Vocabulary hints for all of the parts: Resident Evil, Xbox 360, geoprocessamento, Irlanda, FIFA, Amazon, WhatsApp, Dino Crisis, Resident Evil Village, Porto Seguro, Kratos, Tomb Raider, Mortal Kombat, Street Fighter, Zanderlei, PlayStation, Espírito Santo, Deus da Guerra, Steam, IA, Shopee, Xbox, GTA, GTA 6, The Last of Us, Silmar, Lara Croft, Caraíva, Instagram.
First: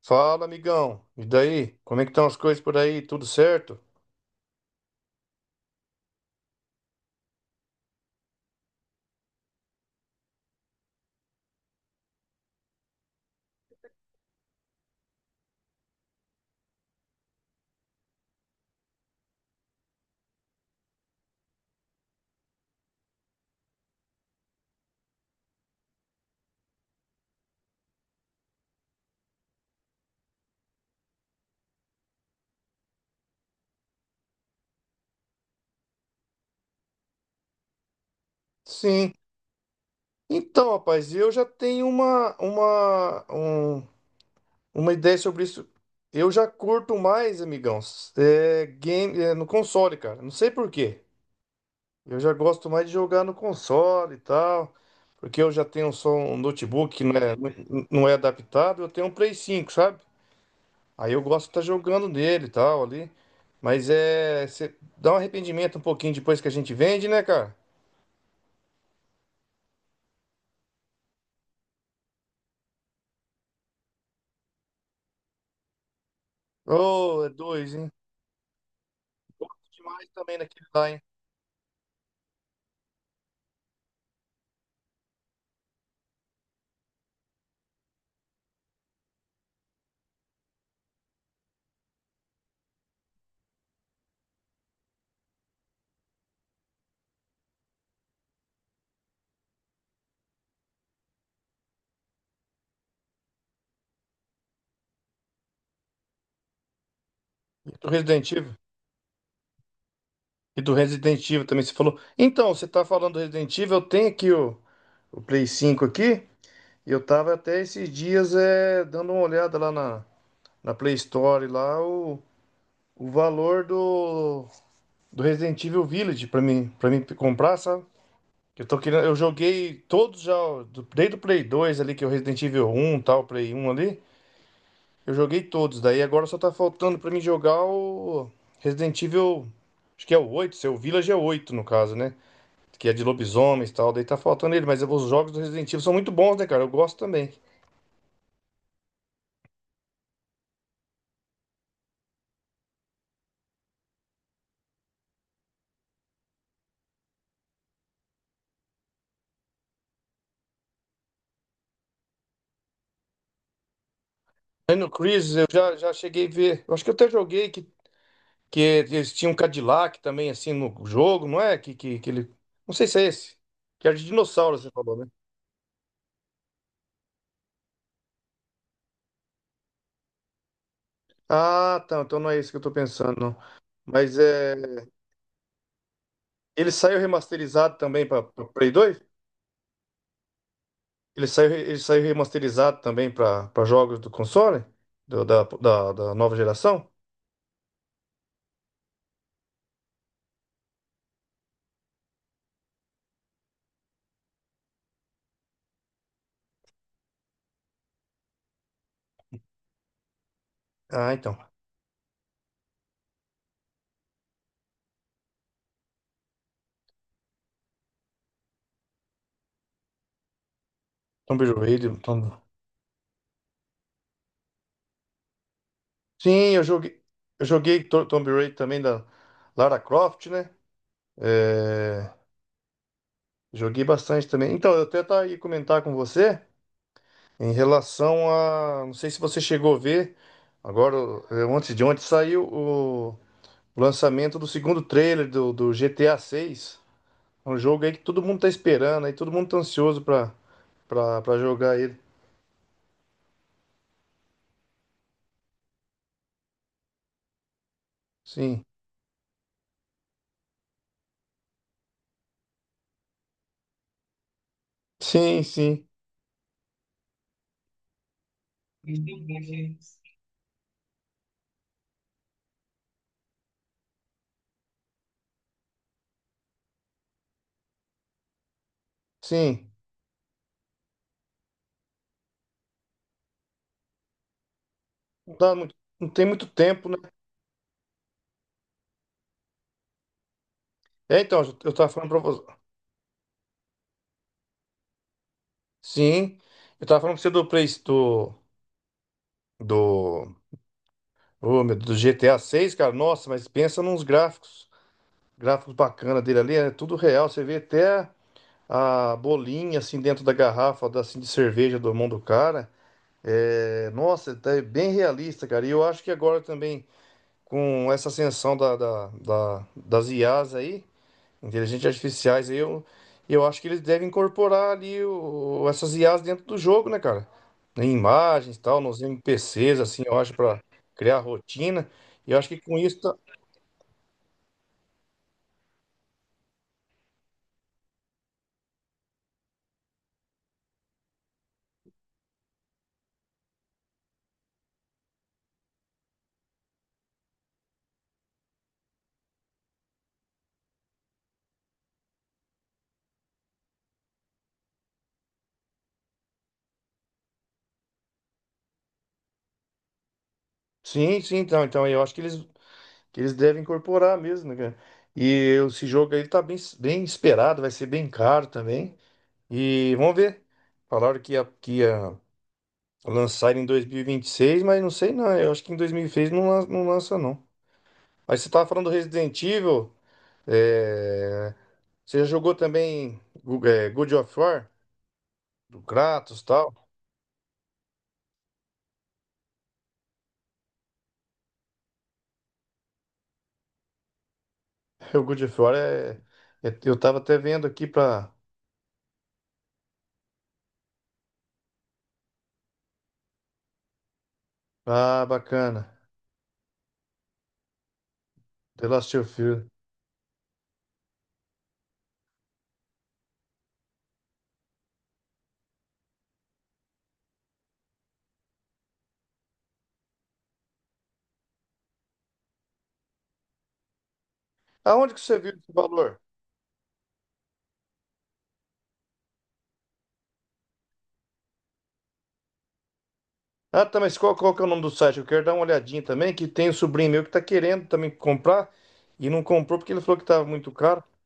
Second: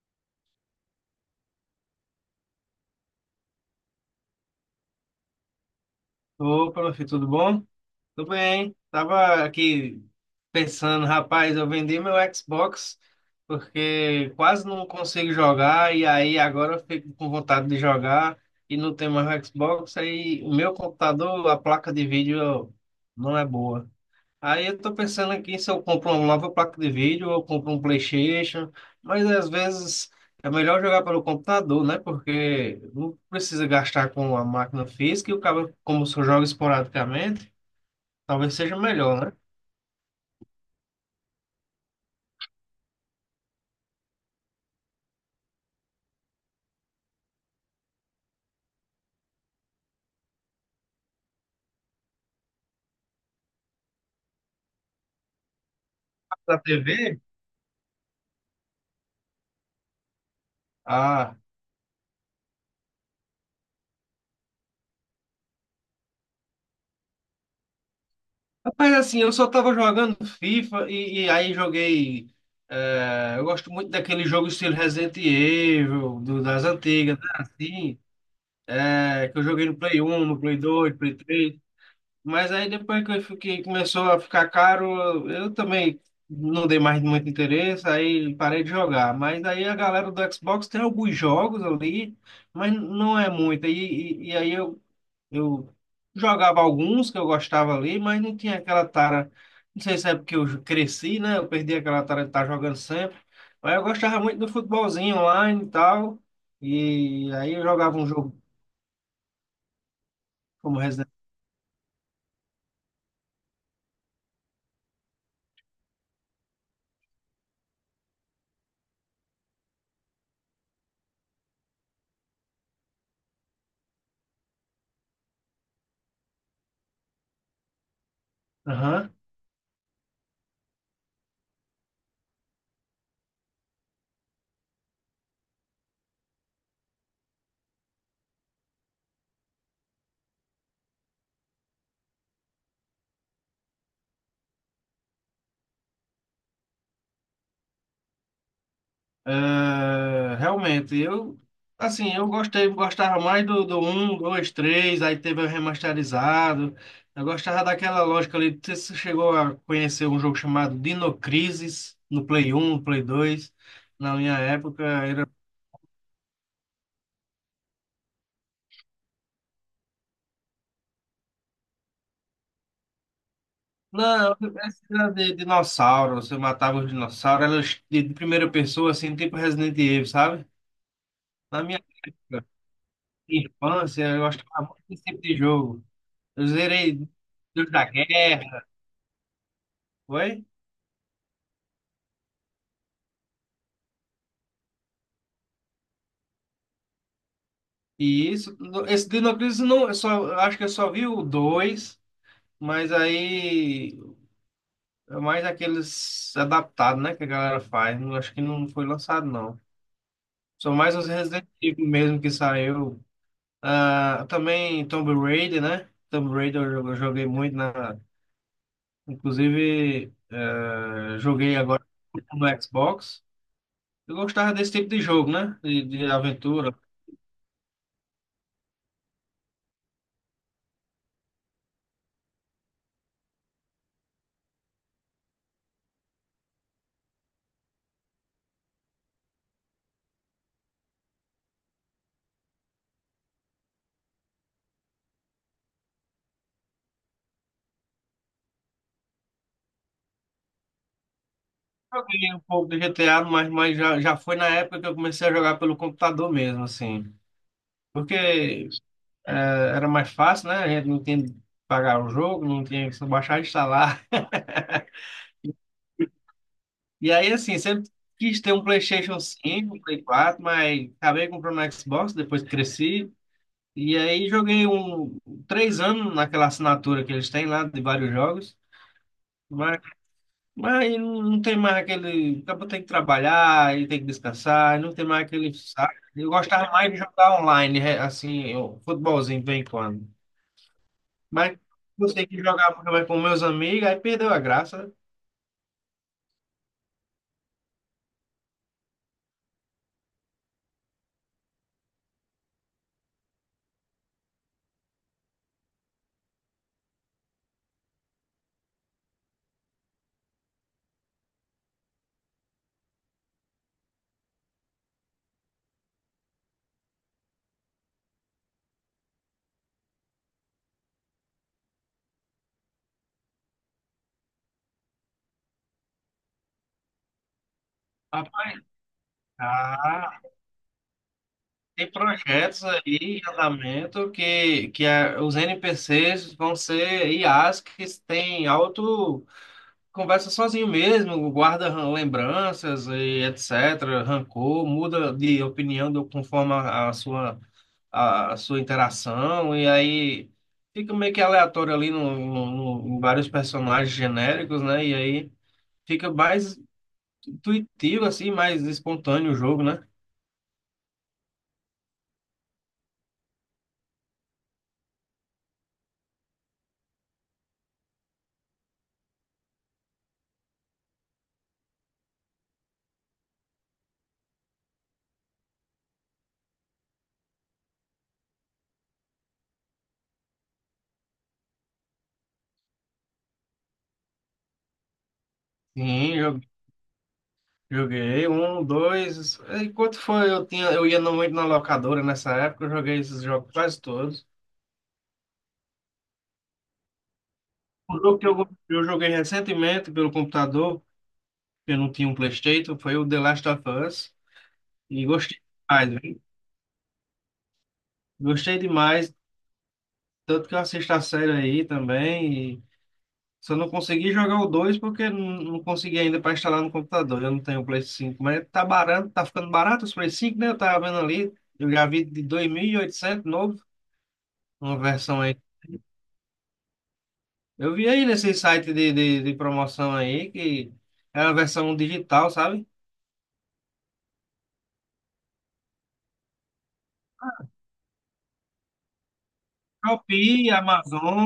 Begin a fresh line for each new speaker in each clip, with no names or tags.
Fala, amigão. E daí? Como é que estão as coisas por aí? Tudo certo?
Opa, meu filho, tudo bom? Tudo bem. Tava aqui pensando, rapaz, eu vendi meu Xbox porque quase não consigo jogar. E aí agora eu fico com vontade de jogar e não tem mais Xbox, aí o meu computador, a placa de vídeo não é boa. Aí eu tô pensando aqui se eu compro uma nova placa de vídeo ou eu compro um PlayStation, mas às vezes é melhor jogar pelo computador, né? Porque não precisa gastar com a máquina física e o cabo, como se eu jogo esporadicamente, talvez seja
Sim.
melhor, né?
Então, rapaz, eu já tenho uma ideia sobre isso. Eu já curto mais, amigão, game, no console, cara. Não sei por quê. Eu já gosto mais de jogar no console e tal, porque eu já tenho só um
Da
notebook que não
TV?
é, não não é adaptado. Eu tenho um Play 5, sabe? Aí eu
Ah,
gosto de estar jogando nele e tal ali. Mas é. Cê dá um arrependimento um pouquinho depois que a gente vende, né, cara?
rapaz, assim, eu só tava jogando FIFA e aí joguei. Eu gosto muito daquele jogo estilo Resident Evil, das antigas,
Ô, é
né?
dois, hein?
Assim, é, que eu joguei no Play
Demais
1,
também
no Play
naquele lá,
2,
hein?
Play 3. Mas aí depois que eu fiquei, começou a ficar caro, eu também não dei mais muito interesse, aí parei de jogar. Mas aí a galera do Xbox tem alguns jogos ali, mas não é muito. E aí eu jogava alguns que eu gostava ali, mas não tinha aquela tara. Não sei se é porque eu cresci, né? Eu perdi aquela tara de estar jogando sempre. Mas eu gostava muito do futebolzinho online e tal. E aí eu
E do
jogava um
Resident
jogo
Evil. E do
como Resident
Resident Evil também, você falou. Então, você tá falando do Resident Evil, eu tenho aqui o Play 5 aqui. E eu tava até esses dias dando uma olhada lá na Play Store, lá o valor do Resident Evil Village pra mim comprar, sabe? Eu tô querendo,
Evil.
eu joguei todos já, desde o Play 2 ali, que é o Resident Evil 1, tal, Play 1 ali, eu joguei todos. Daí agora só tá faltando pra mim jogar o Resident Evil, acho que é o 8 seu Village é o 8 no caso, né? Que é de lobisomens e tal, daí tá faltando ele, mas os jogos do Resident Evil são muito bons, né, cara? Eu gosto também.
É, realmente, eu assim, eu gostei, gostava mais do um 2 três. Aí teve o remasterizado. Eu gostava daquela lógica ali. Não sei se você chegou a conhecer um jogo chamado Dino Crisis no Play um, no Play dois. Na minha
Aí
época
no
era.
Chris eu já cheguei a ver, eu acho que eu até joguei que eles tinham um Cadillac também, assim, no jogo, não é? Que ele, não sei se é esse, que era de
Não,
dinossauro, você
esse
falou, né?
era de dinossauro. Você matava os dinossauros, era de primeira pessoa, assim, tipo Resident Evil, sabe? Na minha
Ah, tá. Então não é
época,
isso que eu tô pensando. Não.
de infância,
Mas
eu
é.
gostava muito desse tipo de jogo. Eu
Ele saiu
zerei Deus
remasterizado
da
também para
Guerra,
Play 2?
foi?
Ele saiu remasterizado também para jogos do console? Da nova geração?
E isso, esse Dino não, eu só, eu acho que eu só vi o dois, mas aí é mais aqueles adaptados, né, que a galera faz. Não, acho que não foi lançado, não. São mais os
Ah, então.
Resident Evil mesmo que saiu. Ah, também Tomb Raider, né? Tomb Raider eu, eu joguei muito na. Inclusive,
Tomb
joguei agora
Raider.
no Xbox. Eu gostava desse tipo de jogo, né? De
Sim, eu
aventura.
joguei. Eu joguei Tomb Raider também da Lara Croft, né? É, joguei bastante também. Então, eu até tá aí comentar com você em relação a. Não sei se você chegou a ver. Agora, ontem de ontem saiu o. O lançamento do segundo trailer do GTA 6. É um jogo aí que todo mundo tá esperando, aí todo mundo tá ansioso pra jogar ele.
Joguei um pouco do GTA, mas, mas já foi na época que eu comecei a jogar pelo computador mesmo, assim.
Sim.
Porque é, era mais fácil, né? A gente não tinha que pagar o jogo, não tinha que só baixar e instalar.
Sim, sim.
E aí, assim, sempre quis ter um PlayStation cinco, um Play 4, mas acabei comprando um Xbox, depois cresci. E aí joguei um, três anos naquela assinatura que eles têm lá de vários jogos.
Sim.
Mas não tem mais aquele. Acabou, tem que trabalhar e tem que descansar, não tem mais
Não
aquele
dá muito-
saco.
não tem
Eu
muito
gostava
tempo,
mais
né?
de jogar online, assim, eu, futebolzinho de vez em quando.
É, então,
Mas
eu tava falando pra
você que
você.
jogava mais com meus amigos, aí perdeu a graça, né?
Sim. Eu tava falando pra você do Play do. Do. Ô, meu, do GTA 6, cara. Nossa, mas pensa nos gráficos. Gráficos bacana dele ali. É tudo real. Você vê até a bolinha assim dentro da garrafa assim, de cerveja do mão do cara. É, nossa, tá bem realista, cara. E eu acho que agora também, com essa ascensão das IAs aí, inteligentes artificiais, aí, eu acho que eles devem incorporar ali essas IAs dentro do jogo, né, cara? Em imagens
Rapaz,
e tal, nos NPCs, assim, eu
ah,
acho, pra criar rotina.
tem
E eu acho que
projetos
com
aí
isso.
em andamento que, os NPCs vão ser IAs que têm alto. Conversa sozinho mesmo, guarda lembranças e etc., rancor, muda de opinião conforme a sua, a sua interação, e aí fica meio que aleatório ali em vários personagens genéricos, né? E aí fica mais intuitivo, assim, mais espontâneo o jogo, né?
Sim, sim, então eu acho que que eles devem incorporar mesmo, né, cara? E esse jogo aí tá bem, bem esperado, vai ser bem caro também. E vamos ver. Falaram que ia lançar em dois mil e vinte e seis mas não sei não. Eu acho que em 2026 não, não lança, não. Aí você tava falando do Resident Evil. é, Você já jogou também God of War? Do
Sim,
Kratos e tal?
joguei um, dois. Enquanto foi, eu tinha, eu ia no- muito na locadora nessa época, eu joguei esses jogos quase todos.
O God of War é. Eu tava até vendo aqui
Um jogo que
pra.
eu joguei recentemente pelo computador, eu não tinha um PlayStation, foi o The Last of Us. E
Ah,
gostei
bacana.
demais, viu? Gostei
The Last
demais.
of Us.
Tanto que eu assisto a série aí também. E só não consegui jogar o 2 porque não, não consegui ainda para instalar no computador. Eu não tenho o Play cinco. Mas tá barato, tá ficando barato os Play cinco, né? Eu tava vendo ali. Eu já vi de 2.800 novo, uma
Aonde que
versão aí.
você viu esse valor?
Eu vi aí nesse site de promoção aí que era a versão digital, sabe?
Ah, tá, mas qual que é o nome do site? Eu quero dar uma olhadinha também, que tem um sobrinho meu que tá querendo também comprar e não comprou porque ele falou que tava
Shopee,
muito caro.
Amazon.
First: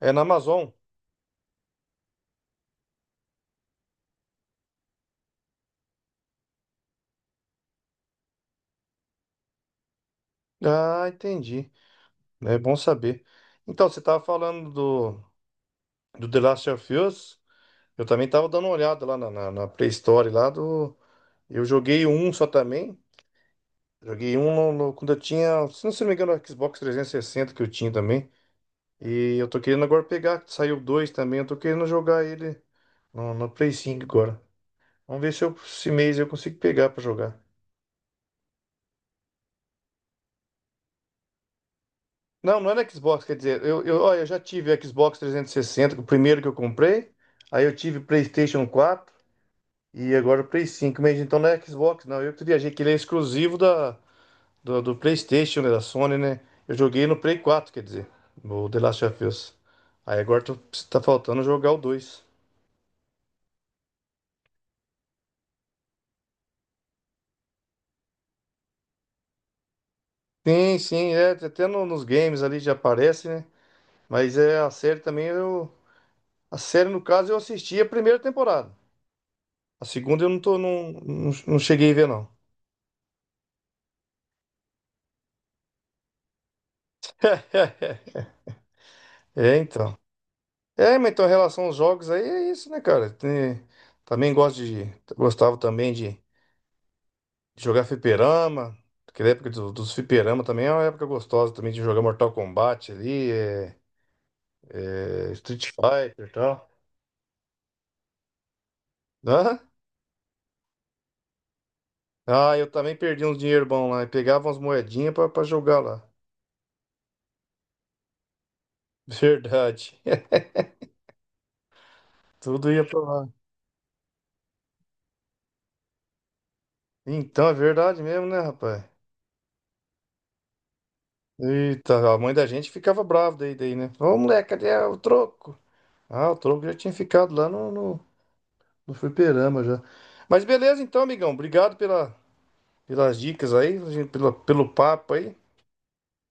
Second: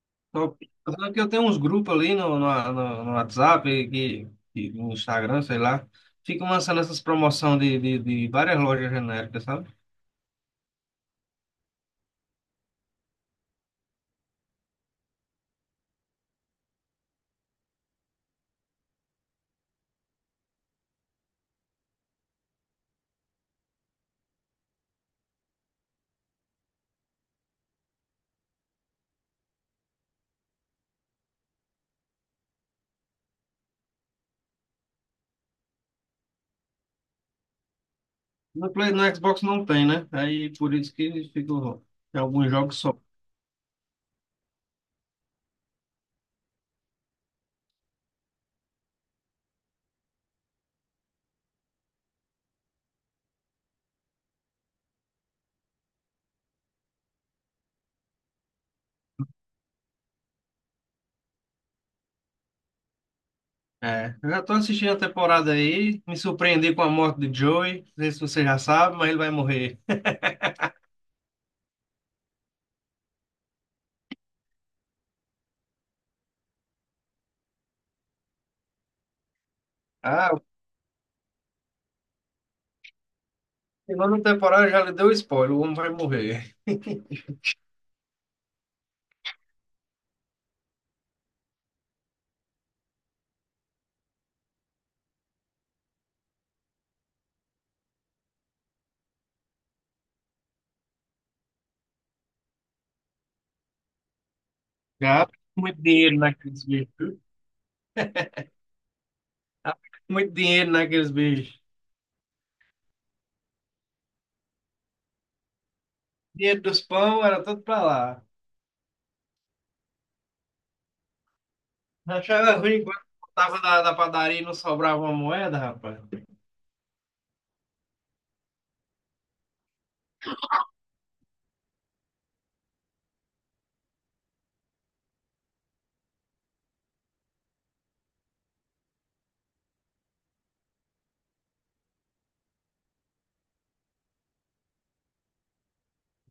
É na
Top.
Amazon.
Só que eu tenho uns grupos ali no WhatsApp, e no Instagram, sei lá. Ficam lançando essas promoções de várias lojas genéricas, sabe?
Ah, entendi. É bom saber. Então, você estava falando do The Last of Us. Eu também estava dando uma olhada lá na pré-história lá do. Eu joguei um só também. Joguei um quando eu tinha, se não me engano, o Xbox 360 que eu tinha também. E eu tô querendo agora pegar, saiu dois também. Eu tô querendo jogar ele no Play 5 agora. Vamos ver se eu, esse mês eu consigo pegar para jogar.
No Play, no Xbox não tem, né? Aí por isso que ficam em alguns
Não, não é
jogos
no
só.
Xbox, quer dizer, ó, eu já tive Xbox 360, que é o primeiro que eu comprei, aí eu tive PlayStation 4 e agora o Play 5 mas então não é Xbox, não, eu que viajei, que ele é exclusivo do PlayStation, né, da Sony, né, eu joguei no Play 4, quer dizer, o The Last of Us, aí agora tá faltando jogar o 2.
É, eu já tô assistindo a temporada aí, me surpreendi com a morte de Joey. Não sei se você já sabe, mas ele vai morrer.
Sim, sim, é, até nos games ali já aparece, né, mas é a série também, a série no caso eu assisti a primeira temporada, a segunda eu
Ah,
não
o
tô, não, não, não cheguei a ver não.
final da temporada já lhe deu spoiler, o homem vai morrer.
É, então. É, mas então, em relação aos jogos aí, é isso, né, cara? Também gosto de. Gostava também de jogar fliperama. Aquela época dos fliperama também é uma época gostosa também de jogar Mortal Kombat ali,
Gasta
Street
muito dinheiro
Fighter e
naqueles
tal.
bichos, viu?
Hã?
Gasta muito dinheiro naqueles bichos.
Ah, eu também perdi uns dinheiro bom lá, e pegava umas moedinhas pra jogar lá.
Dinheiro dos pão era tudo pra lá.
Verdade.
Achava
Tudo
ruim
ia
quando
pra lá.
voltava da, da padaria e não sobrava uma moeda, rapaz.
Então, é verdade mesmo, né, rapaz? Eita, a mãe da gente ficava brava daí, né? Ô, moleque, cadê o troco? Ah, o tronco já tinha ficado lá no fliperama já. Mas beleza então, amigão. Obrigado pelas dicas aí, pelo papo aí.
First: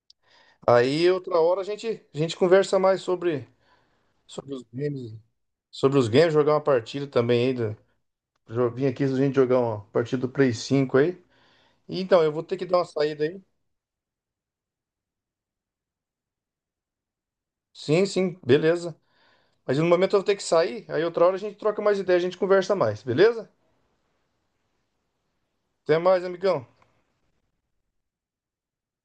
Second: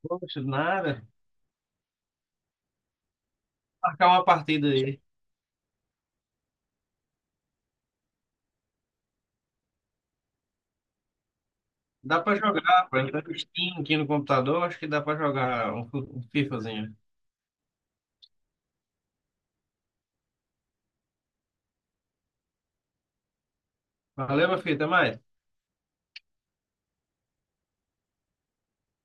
Poxa, nada.
Aí outra hora a gente conversa mais sobre,
Marcar uma
sobre os
partida aí.
games. Sobre os games, jogar uma partida também aí. Vim aqui a gente jogar uma partida do Play 5 aí. E,
Dá
então, eu
pra
vou ter
jogar,
que dar uma
rapaz. Tá
saída aí.
Steam aqui no computador, acho que dá pra jogar um, um FIFAzinho.
Sim, sim, beleza. Mas no momento eu vou ter que sair, aí outra hora a gente troca mais ideia, a gente conversa mais, beleza?
Valeu, meu filho, até mais.
Até mais, amigão.